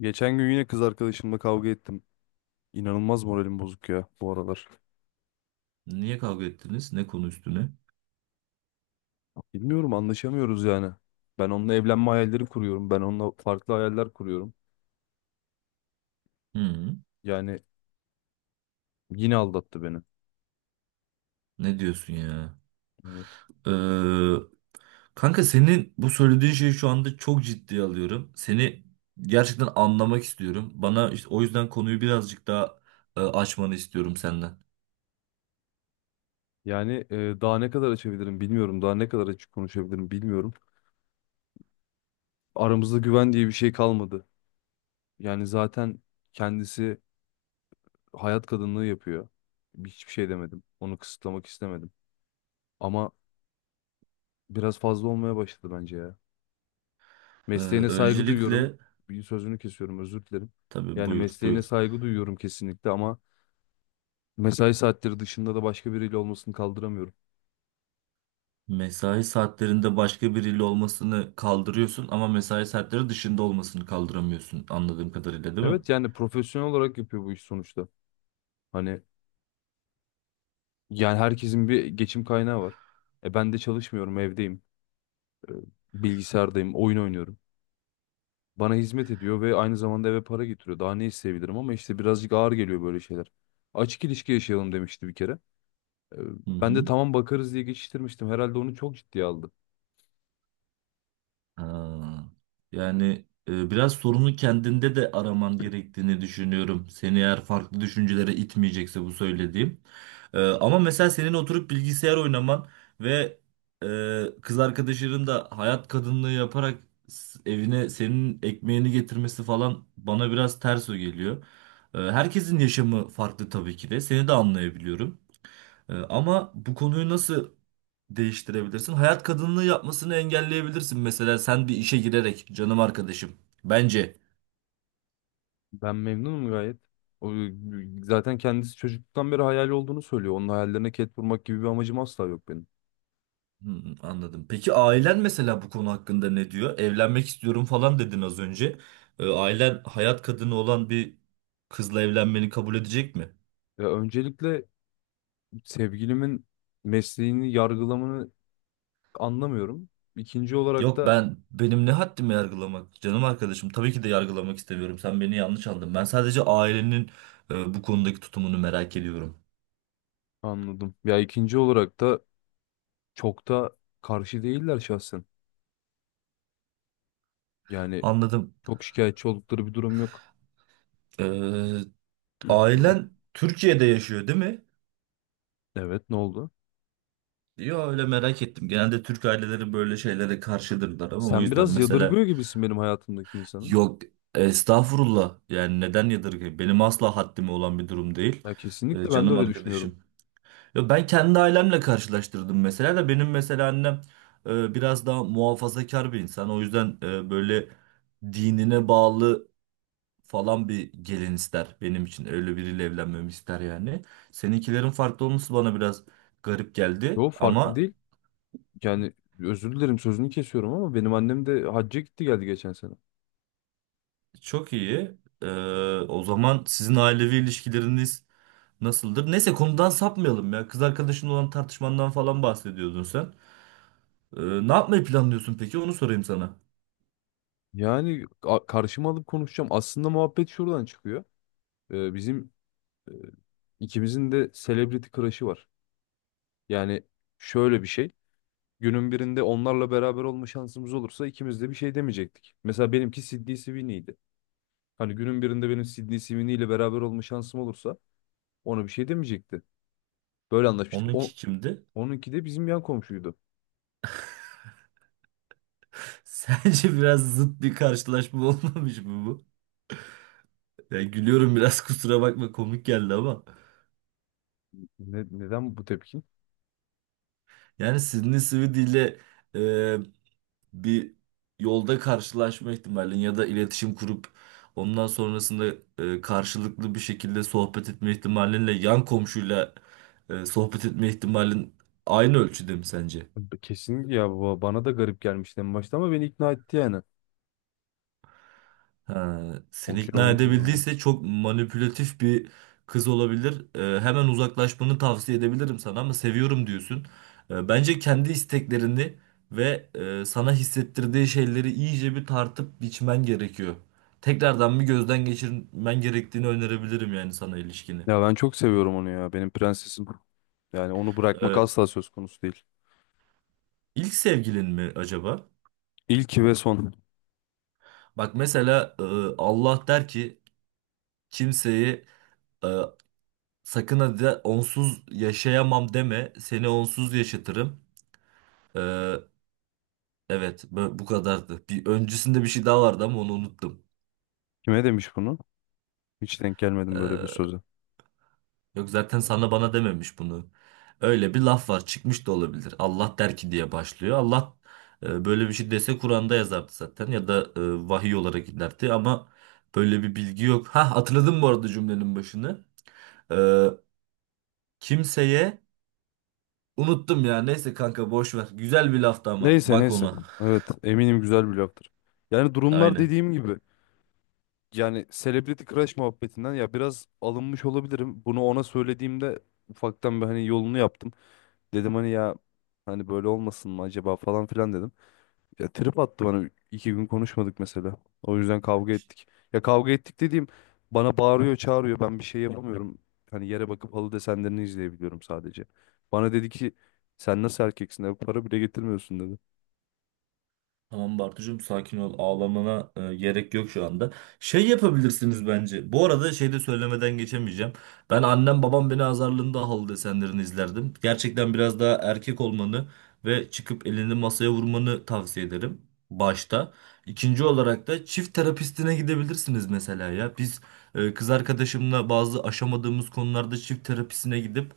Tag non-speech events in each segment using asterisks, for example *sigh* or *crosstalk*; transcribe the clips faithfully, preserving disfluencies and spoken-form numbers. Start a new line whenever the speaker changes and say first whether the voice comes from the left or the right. left: Geçen gün yine kız arkadaşımla kavga ettim. İnanılmaz moralim bozuk ya bu aralar.
right: Niye kavga ettiniz? Ne konu üstüne?
left: Bilmiyorum anlaşamıyoruz yani. Ben onunla evlenme hayalleri kuruyorum. Ben onunla farklı hayaller kuruyorum.
right: Hı,
left: Yani yine aldattı beni.
right: ne diyorsun ya?
left: Evet.
right: Ee, Kanka, senin bu söylediğin şeyi şu anda çok ciddiye alıyorum. Seni gerçekten anlamak istiyorum. Bana işte o yüzden konuyu birazcık daha e, açmanı istiyorum senden.
left: Yani e, daha ne kadar açabilirim bilmiyorum. Daha ne kadar açık konuşabilirim bilmiyorum. Aramızda güven diye bir şey kalmadı. Yani zaten kendisi hayat kadınlığı yapıyor. Hiçbir şey demedim. Onu kısıtlamak istemedim. Ama biraz fazla olmaya başladı bence ya.
right: Ee,
left: Mesleğine saygı duyuyorum.
right: Öncelikle
left: Bir sözünü kesiyorum, özür dilerim.
right: tabii,
left: Yani
right: buyur
left: mesleğine
right: buyur.
left: saygı duyuyorum kesinlikle ama mesai saatleri dışında da başka biriyle olmasını kaldıramıyorum.
right: Mesai saatlerinde başka biriyle olmasını kaldırıyorsun ama mesai saatleri dışında olmasını kaldıramıyorsun, anladığım kadarıyla, değil mi?
left: Evet yani profesyonel olarak yapıyor bu iş sonuçta. Hani yani herkesin bir geçim kaynağı var. E ben de çalışmıyorum, evdeyim. E, Bilgisayardayım, oyun oynuyorum. Bana hizmet ediyor ve aynı zamanda eve para getiriyor. Daha ne isteyebilirim ama işte birazcık ağır geliyor böyle şeyler. Açık ilişki yaşayalım demişti bir kere. E,
right: Hı
left: Ben de
right: hı.
left: tamam bakarız diye geçiştirmiştim. Herhalde onu çok ciddiye aldı.
right: Ha, yani e, biraz sorunu kendinde de araman gerektiğini düşünüyorum. Seni eğer farklı düşüncelere itmeyecekse bu söylediğim. E, ama mesela senin oturup bilgisayar oynaman ve e, kız arkadaşının da hayat kadınlığı yaparak s- evine senin ekmeğini getirmesi falan bana biraz ters o geliyor. E, herkesin yaşamı farklı tabii ki de. Seni de anlayabiliyorum. E, ama bu konuyu nasıl değiştirebilirsin? Hayat kadınlığı yapmasını engelleyebilirsin. Mesela sen bir işe girerek, canım arkadaşım. Bence.
left: Ben memnunum gayet. O, Zaten kendisi çocukluktan beri hayali olduğunu söylüyor. Onun hayallerine ket vurmak gibi bir amacım asla yok benim.
right: Hmm, anladım. Peki ailen mesela bu konu hakkında ne diyor? Evlenmek istiyorum falan dedin az önce. Ee, ailen hayat kadını olan bir kızla evlenmeni kabul edecek mi?
left: Ya öncelikle sevgilimin mesleğini yargılamanı anlamıyorum. İkinci olarak
right: Yok,
left: da
right: ben, benim ne haddime yargılamak, canım arkadaşım. Tabii ki de yargılamak istemiyorum, sen beni yanlış anladın. Ben sadece ailenin e, bu konudaki tutumunu merak ediyorum.
left: anladım. Ya ikinci olarak da çok da karşı değiller şahsen. Yani
right: Anladım.
left: çok şikayetçi oldukları bir durum yok.
right: Ee, Ailen Türkiye'de yaşıyor, değil mi?
left: Evet, ne oldu?
right: Yo, öyle merak ettim. Genelde Türk aileleri böyle şeylere karşıdırlar ama, o
left: Sen
right: yüzden
left: biraz
right: mesela.
left: yadırgıyor gibisin benim hayatımdaki insanı.
right: Yok, estağfurullah, yani neden yadırgayım? Benim asla haddime olan bir durum değil.
left: Ya
right: Ee,
left: kesinlikle ben de
right: canım
left: öyle düşünüyorum.
right: arkadaşım. Ya ben kendi ailemle karşılaştırdım mesela da, benim mesela annem e, biraz daha muhafazakar bir insan. O yüzden e, böyle dinine bağlı falan bir gelin ister benim için. Öyle biriyle evlenmemi ister yani. Seninkilerin farklı olması bana biraz garip geldi
left: Yo farklı
right: ama.
left: değil. Yani özür dilerim sözünü kesiyorum ama benim annem de hacca gitti geldi geçen sene.
right: Çok iyi. Ee, O zaman sizin ailevi ilişkileriniz nasıldır? Neyse, konudan sapmayalım ya. Kız arkadaşın olan tartışmandan falan bahsediyordun sen. Ee, Ne yapmayı planlıyorsun peki? Onu sorayım sana.
left: Yani a- karşıma alıp konuşacağım. Aslında muhabbet şuradan çıkıyor. Ee, bizim e, ikimizin de celebrity crush'ı var. Yani şöyle bir şey. Günün birinde onlarla beraber olma şansımız olursa ikimiz de bir şey demeyecektik. Mesela benimki Sydney Sweeney'di. Hani günün birinde benim Sydney Sweeney ile beraber olma şansım olursa ona bir şey demeyecekti. Böyle anlaşmıştık.
right: Onunki
left: O,
right: kimdi?
left: onunki de bizim yan komşuydu.
right: *laughs* Sence biraz zıt bir karşılaşma *laughs* olmamış mı bu? Ya gülüyorum biraz, *laughs* kusura bakma, komik geldi ama.
left: Ne- neden bu tepki?
right: Yani Sydney Sweeney ile e, bir yolda karşılaşma ihtimalin ya da iletişim kurup ondan sonrasında e, karşılıklı bir şekilde sohbet etme ihtimalinle yan komşuyla e, sohbet etme ihtimalin aynı ölçüde mi sence?
left: Kesinlikle ya baba. Bana da garip gelmişti en başta ama beni ikna etti yani.
right: Ha, seni
left: Okey
right: ikna
left: oldu bu durum.
right: edebildiyse çok manipülatif bir kız olabilir. Ee, hemen uzaklaşmanı tavsiye edebilirim sana ama seviyorum diyorsun. Ee, bence kendi isteklerini ve e, sana hissettirdiği şeyleri iyice bir tartıp biçmen gerekiyor. Tekrardan bir gözden geçirmen gerektiğini önerebilirim yani sana, ilişkini.
left: Ya ben çok seviyorum onu ya. Benim prensesim. Yani onu bırakmak
right: Ee,
left: asla söz konusu değil.
right: ilk sevgilin mi acaba?
left: İlki ve son.
right: Bak mesela, e, Allah der ki, kimseyi, e, sakın hadi onsuz yaşayamam deme, seni onsuz yaşatırım. Ee, evet, bu bu kadardı. Bir öncesinde bir şey daha vardı ama onu unuttum.
left: Kime demiş bunu? Hiç denk gelmedim böyle bir
right: Ee,
left: söze.
right: Yok, zaten sana bana dememiş bunu. Öyle bir laf var, çıkmış da olabilir. Allah der ki diye başlıyor. Allah e, böyle bir şey dese Kur'an'da yazardı zaten, ya da e, vahiy olarak giderdi ama böyle bir bilgi yok. Ha, hatırladım bu arada cümlenin başını. Ee, Kimseye, unuttum ya, neyse kanka, boş ver. Güzel bir laftı ama,
left: Neyse
right: bak
left: neyse.
right: ona.
left: Evet eminim güzel bir laftır. Yani
right: *laughs*
left: durumlar
right: Aynen.
left: dediğim gibi. Yani Celebrity Crush muhabbetinden ya biraz alınmış olabilirim. Bunu ona söylediğimde ufaktan bir hani yolunu yaptım. Dedim hani ya hani böyle olmasın mı acaba falan filan dedim. Ya trip attı bana. İki gün konuşmadık mesela. O yüzden kavga ettik. Ya kavga ettik dediğim bana bağırıyor çağırıyor. Ben bir şey yapamıyorum. Hani yere bakıp halı desenlerini izleyebiliyorum sadece. Bana dedi ki sen nasıl erkeksin? Eve para bile getirmiyorsun dedi.
right: Tamam Bartucuğum, sakin ol. Ağlamana e, gerek yok şu anda. Şey yapabilirsiniz bence. Bu arada şey de söylemeden geçemeyeceğim. Ben, annem babam beni azarlığında halı desenlerini izlerdim. Gerçekten biraz daha erkek olmanı ve çıkıp elini masaya vurmanı tavsiye ederim. Başta. İkinci olarak da çift terapistine gidebilirsiniz mesela ya. Biz e, kız arkadaşımla bazı aşamadığımız konularda çift terapisine gidip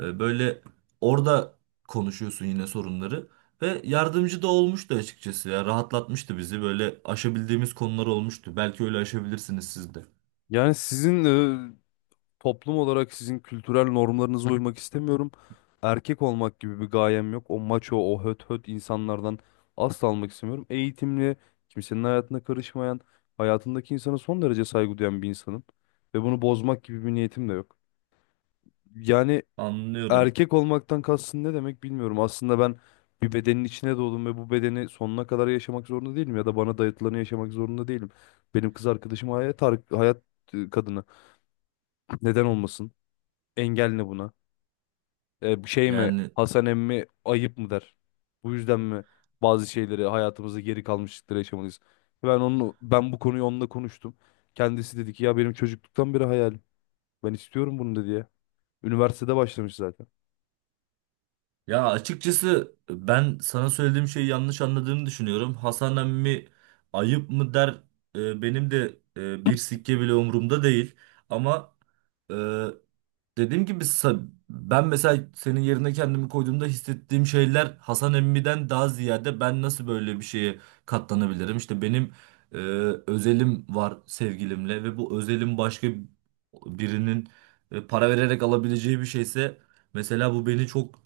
right: e, böyle orada konuşuyorsun yine sorunları. Ve yardımcı da olmuştu açıkçası ya. Rahatlatmıştı bizi. Böyle aşabildiğimiz konular olmuştu. Belki öyle aşabilirsiniz siz de.
left: Yani sizin toplum olarak sizin kültürel normlarınıza uymak istemiyorum. Erkek olmak gibi bir gayem yok. O maço, o höt höt insanlardan asla almak istemiyorum. Eğitimli, kimsenin hayatına karışmayan, hayatındaki insana son derece saygı duyan bir insanım. Ve bunu bozmak gibi bir niyetim de yok. Yani
right: Anlıyorum.
left: erkek olmaktan kastın ne demek bilmiyorum. Aslında ben bir bedenin içine doğdum ve bu bedeni sonuna kadar yaşamak zorunda değilim. Ya da bana dayatılanı yaşamak zorunda değilim. Benim kız arkadaşım hayat, hayat e, kadını. Neden olmasın? Engel ne buna? E, şey mi
right: Yani
left: Hasan emmi ayıp mı der. Bu yüzden mi bazı şeyleri hayatımızda geri kalmışlıkları yaşamalıyız. Ben onu ben bu konuyu onunla konuştum. Kendisi dedi ki ya benim çocukluktan beri hayalim. Ben istiyorum bunu dedi ya. Üniversitede başlamış zaten.
right: ya, açıkçası ben sana söylediğim şeyi yanlış anladığını düşünüyorum. Hasan emmi ayıp mı der, e, benim de e, bir sikke bile umurumda değil. Ama e, dediğim gibi, sa- ben mesela senin yerine kendimi koyduğumda hissettiğim şeyler Hasan Emmi'den daha ziyade ben nasıl böyle bir şeye katlanabilirim? İşte benim e, özelim var sevgilimle ve bu özelim başka birinin e, para vererek alabileceği bir şeyse, mesela bu beni çok,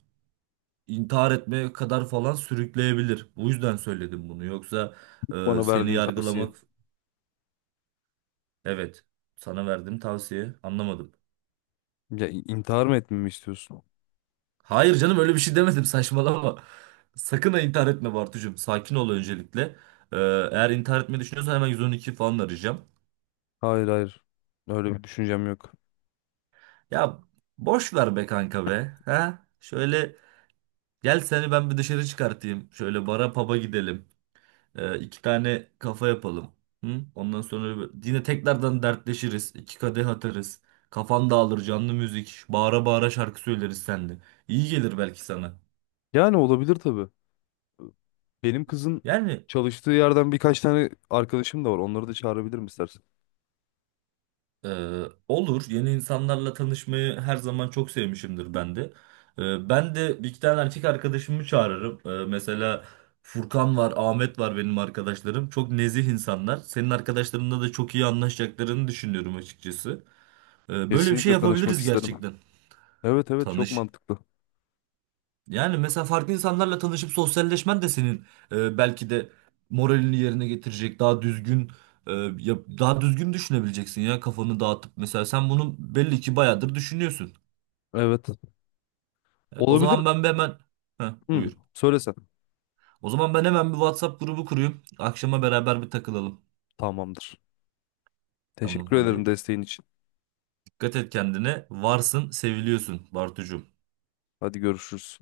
right: intihar etmeye kadar falan sürükleyebilir. Bu yüzden söyledim bunu. Yoksa e,
left: Bana
right: seni
left: verdiğin tavsiye.
right: yargılamak, evet, sana verdiğim tavsiye, anlamadım.
left: Ya in- intihar mı etmemi istiyorsun?
right: Hayır canım, öyle bir şey demedim, *laughs* saçmalama. Sakın ha, intihar etme Bartucuğum. Sakin ol öncelikle. Ee, Eğer intihar etmeyi düşünüyorsan hemen yüz on iki falan arayacağım.
left: Hayır hayır. Öyle bir düşüncem yok.
right: Ya, boş ver be kanka be. Ha? Şöyle gel, seni ben bir dışarı çıkartayım. Şöyle bara paba gidelim. Ee, iki tane kafa yapalım. Hı? Ondan sonra bir- yine tekrardan dertleşiriz. İki kadeh atarız. Kafan dağılır, canlı müzik. Bağıra bağıra şarkı söyleriz seninle. İyi gelir belki sana.
left: Yani olabilir tabii. Benim kızın
right: Yani.
left: çalıştığı yerden birkaç tane arkadaşım da var. Onları da çağırabilirim istersen.
right: Ee, olur. Yeni insanlarla tanışmayı her zaman çok sevmişimdir ben de. Ee, ben de bir iki tane erkek arkadaşımı çağırırım. Ee, mesela Furkan var, Ahmet var, benim arkadaşlarım. Çok nezih insanlar. Senin arkadaşlarınla da çok iyi anlaşacaklarını düşünüyorum açıkçası. Ee, böyle bir şey
left: Kesinlikle tanışmak
right: yapabiliriz
left: isterim.
right: gerçekten.
left: Evet evet çok
right: Tanış.
left: mantıklı.
right: Yani mesela farklı insanlarla tanışıp sosyalleşmen de senin e, belki de moralini yerine getirecek, daha düzgün, e, yap- daha düzgün düşünebileceksin ya, kafanı dağıtıp. Mesela sen bunu belli ki bayağıdır düşünüyorsun.
left: Evet.
right: Evet, o
left: Olabilir.
right: zaman ben bir hemen. Heh,
left: Hı,
right: buyur.
left: söylesen.
right: O zaman ben hemen bir WhatsApp grubu kurayım. Akşama beraber bir takılalım.
left: Tamamdır.
right: Tamam
left: Teşekkür ederim
right: hadi.
left: desteğin için.
right: Dikkat et kendine. Varsın, seviliyorsun Bartucuğum.
left: Hadi görüşürüz.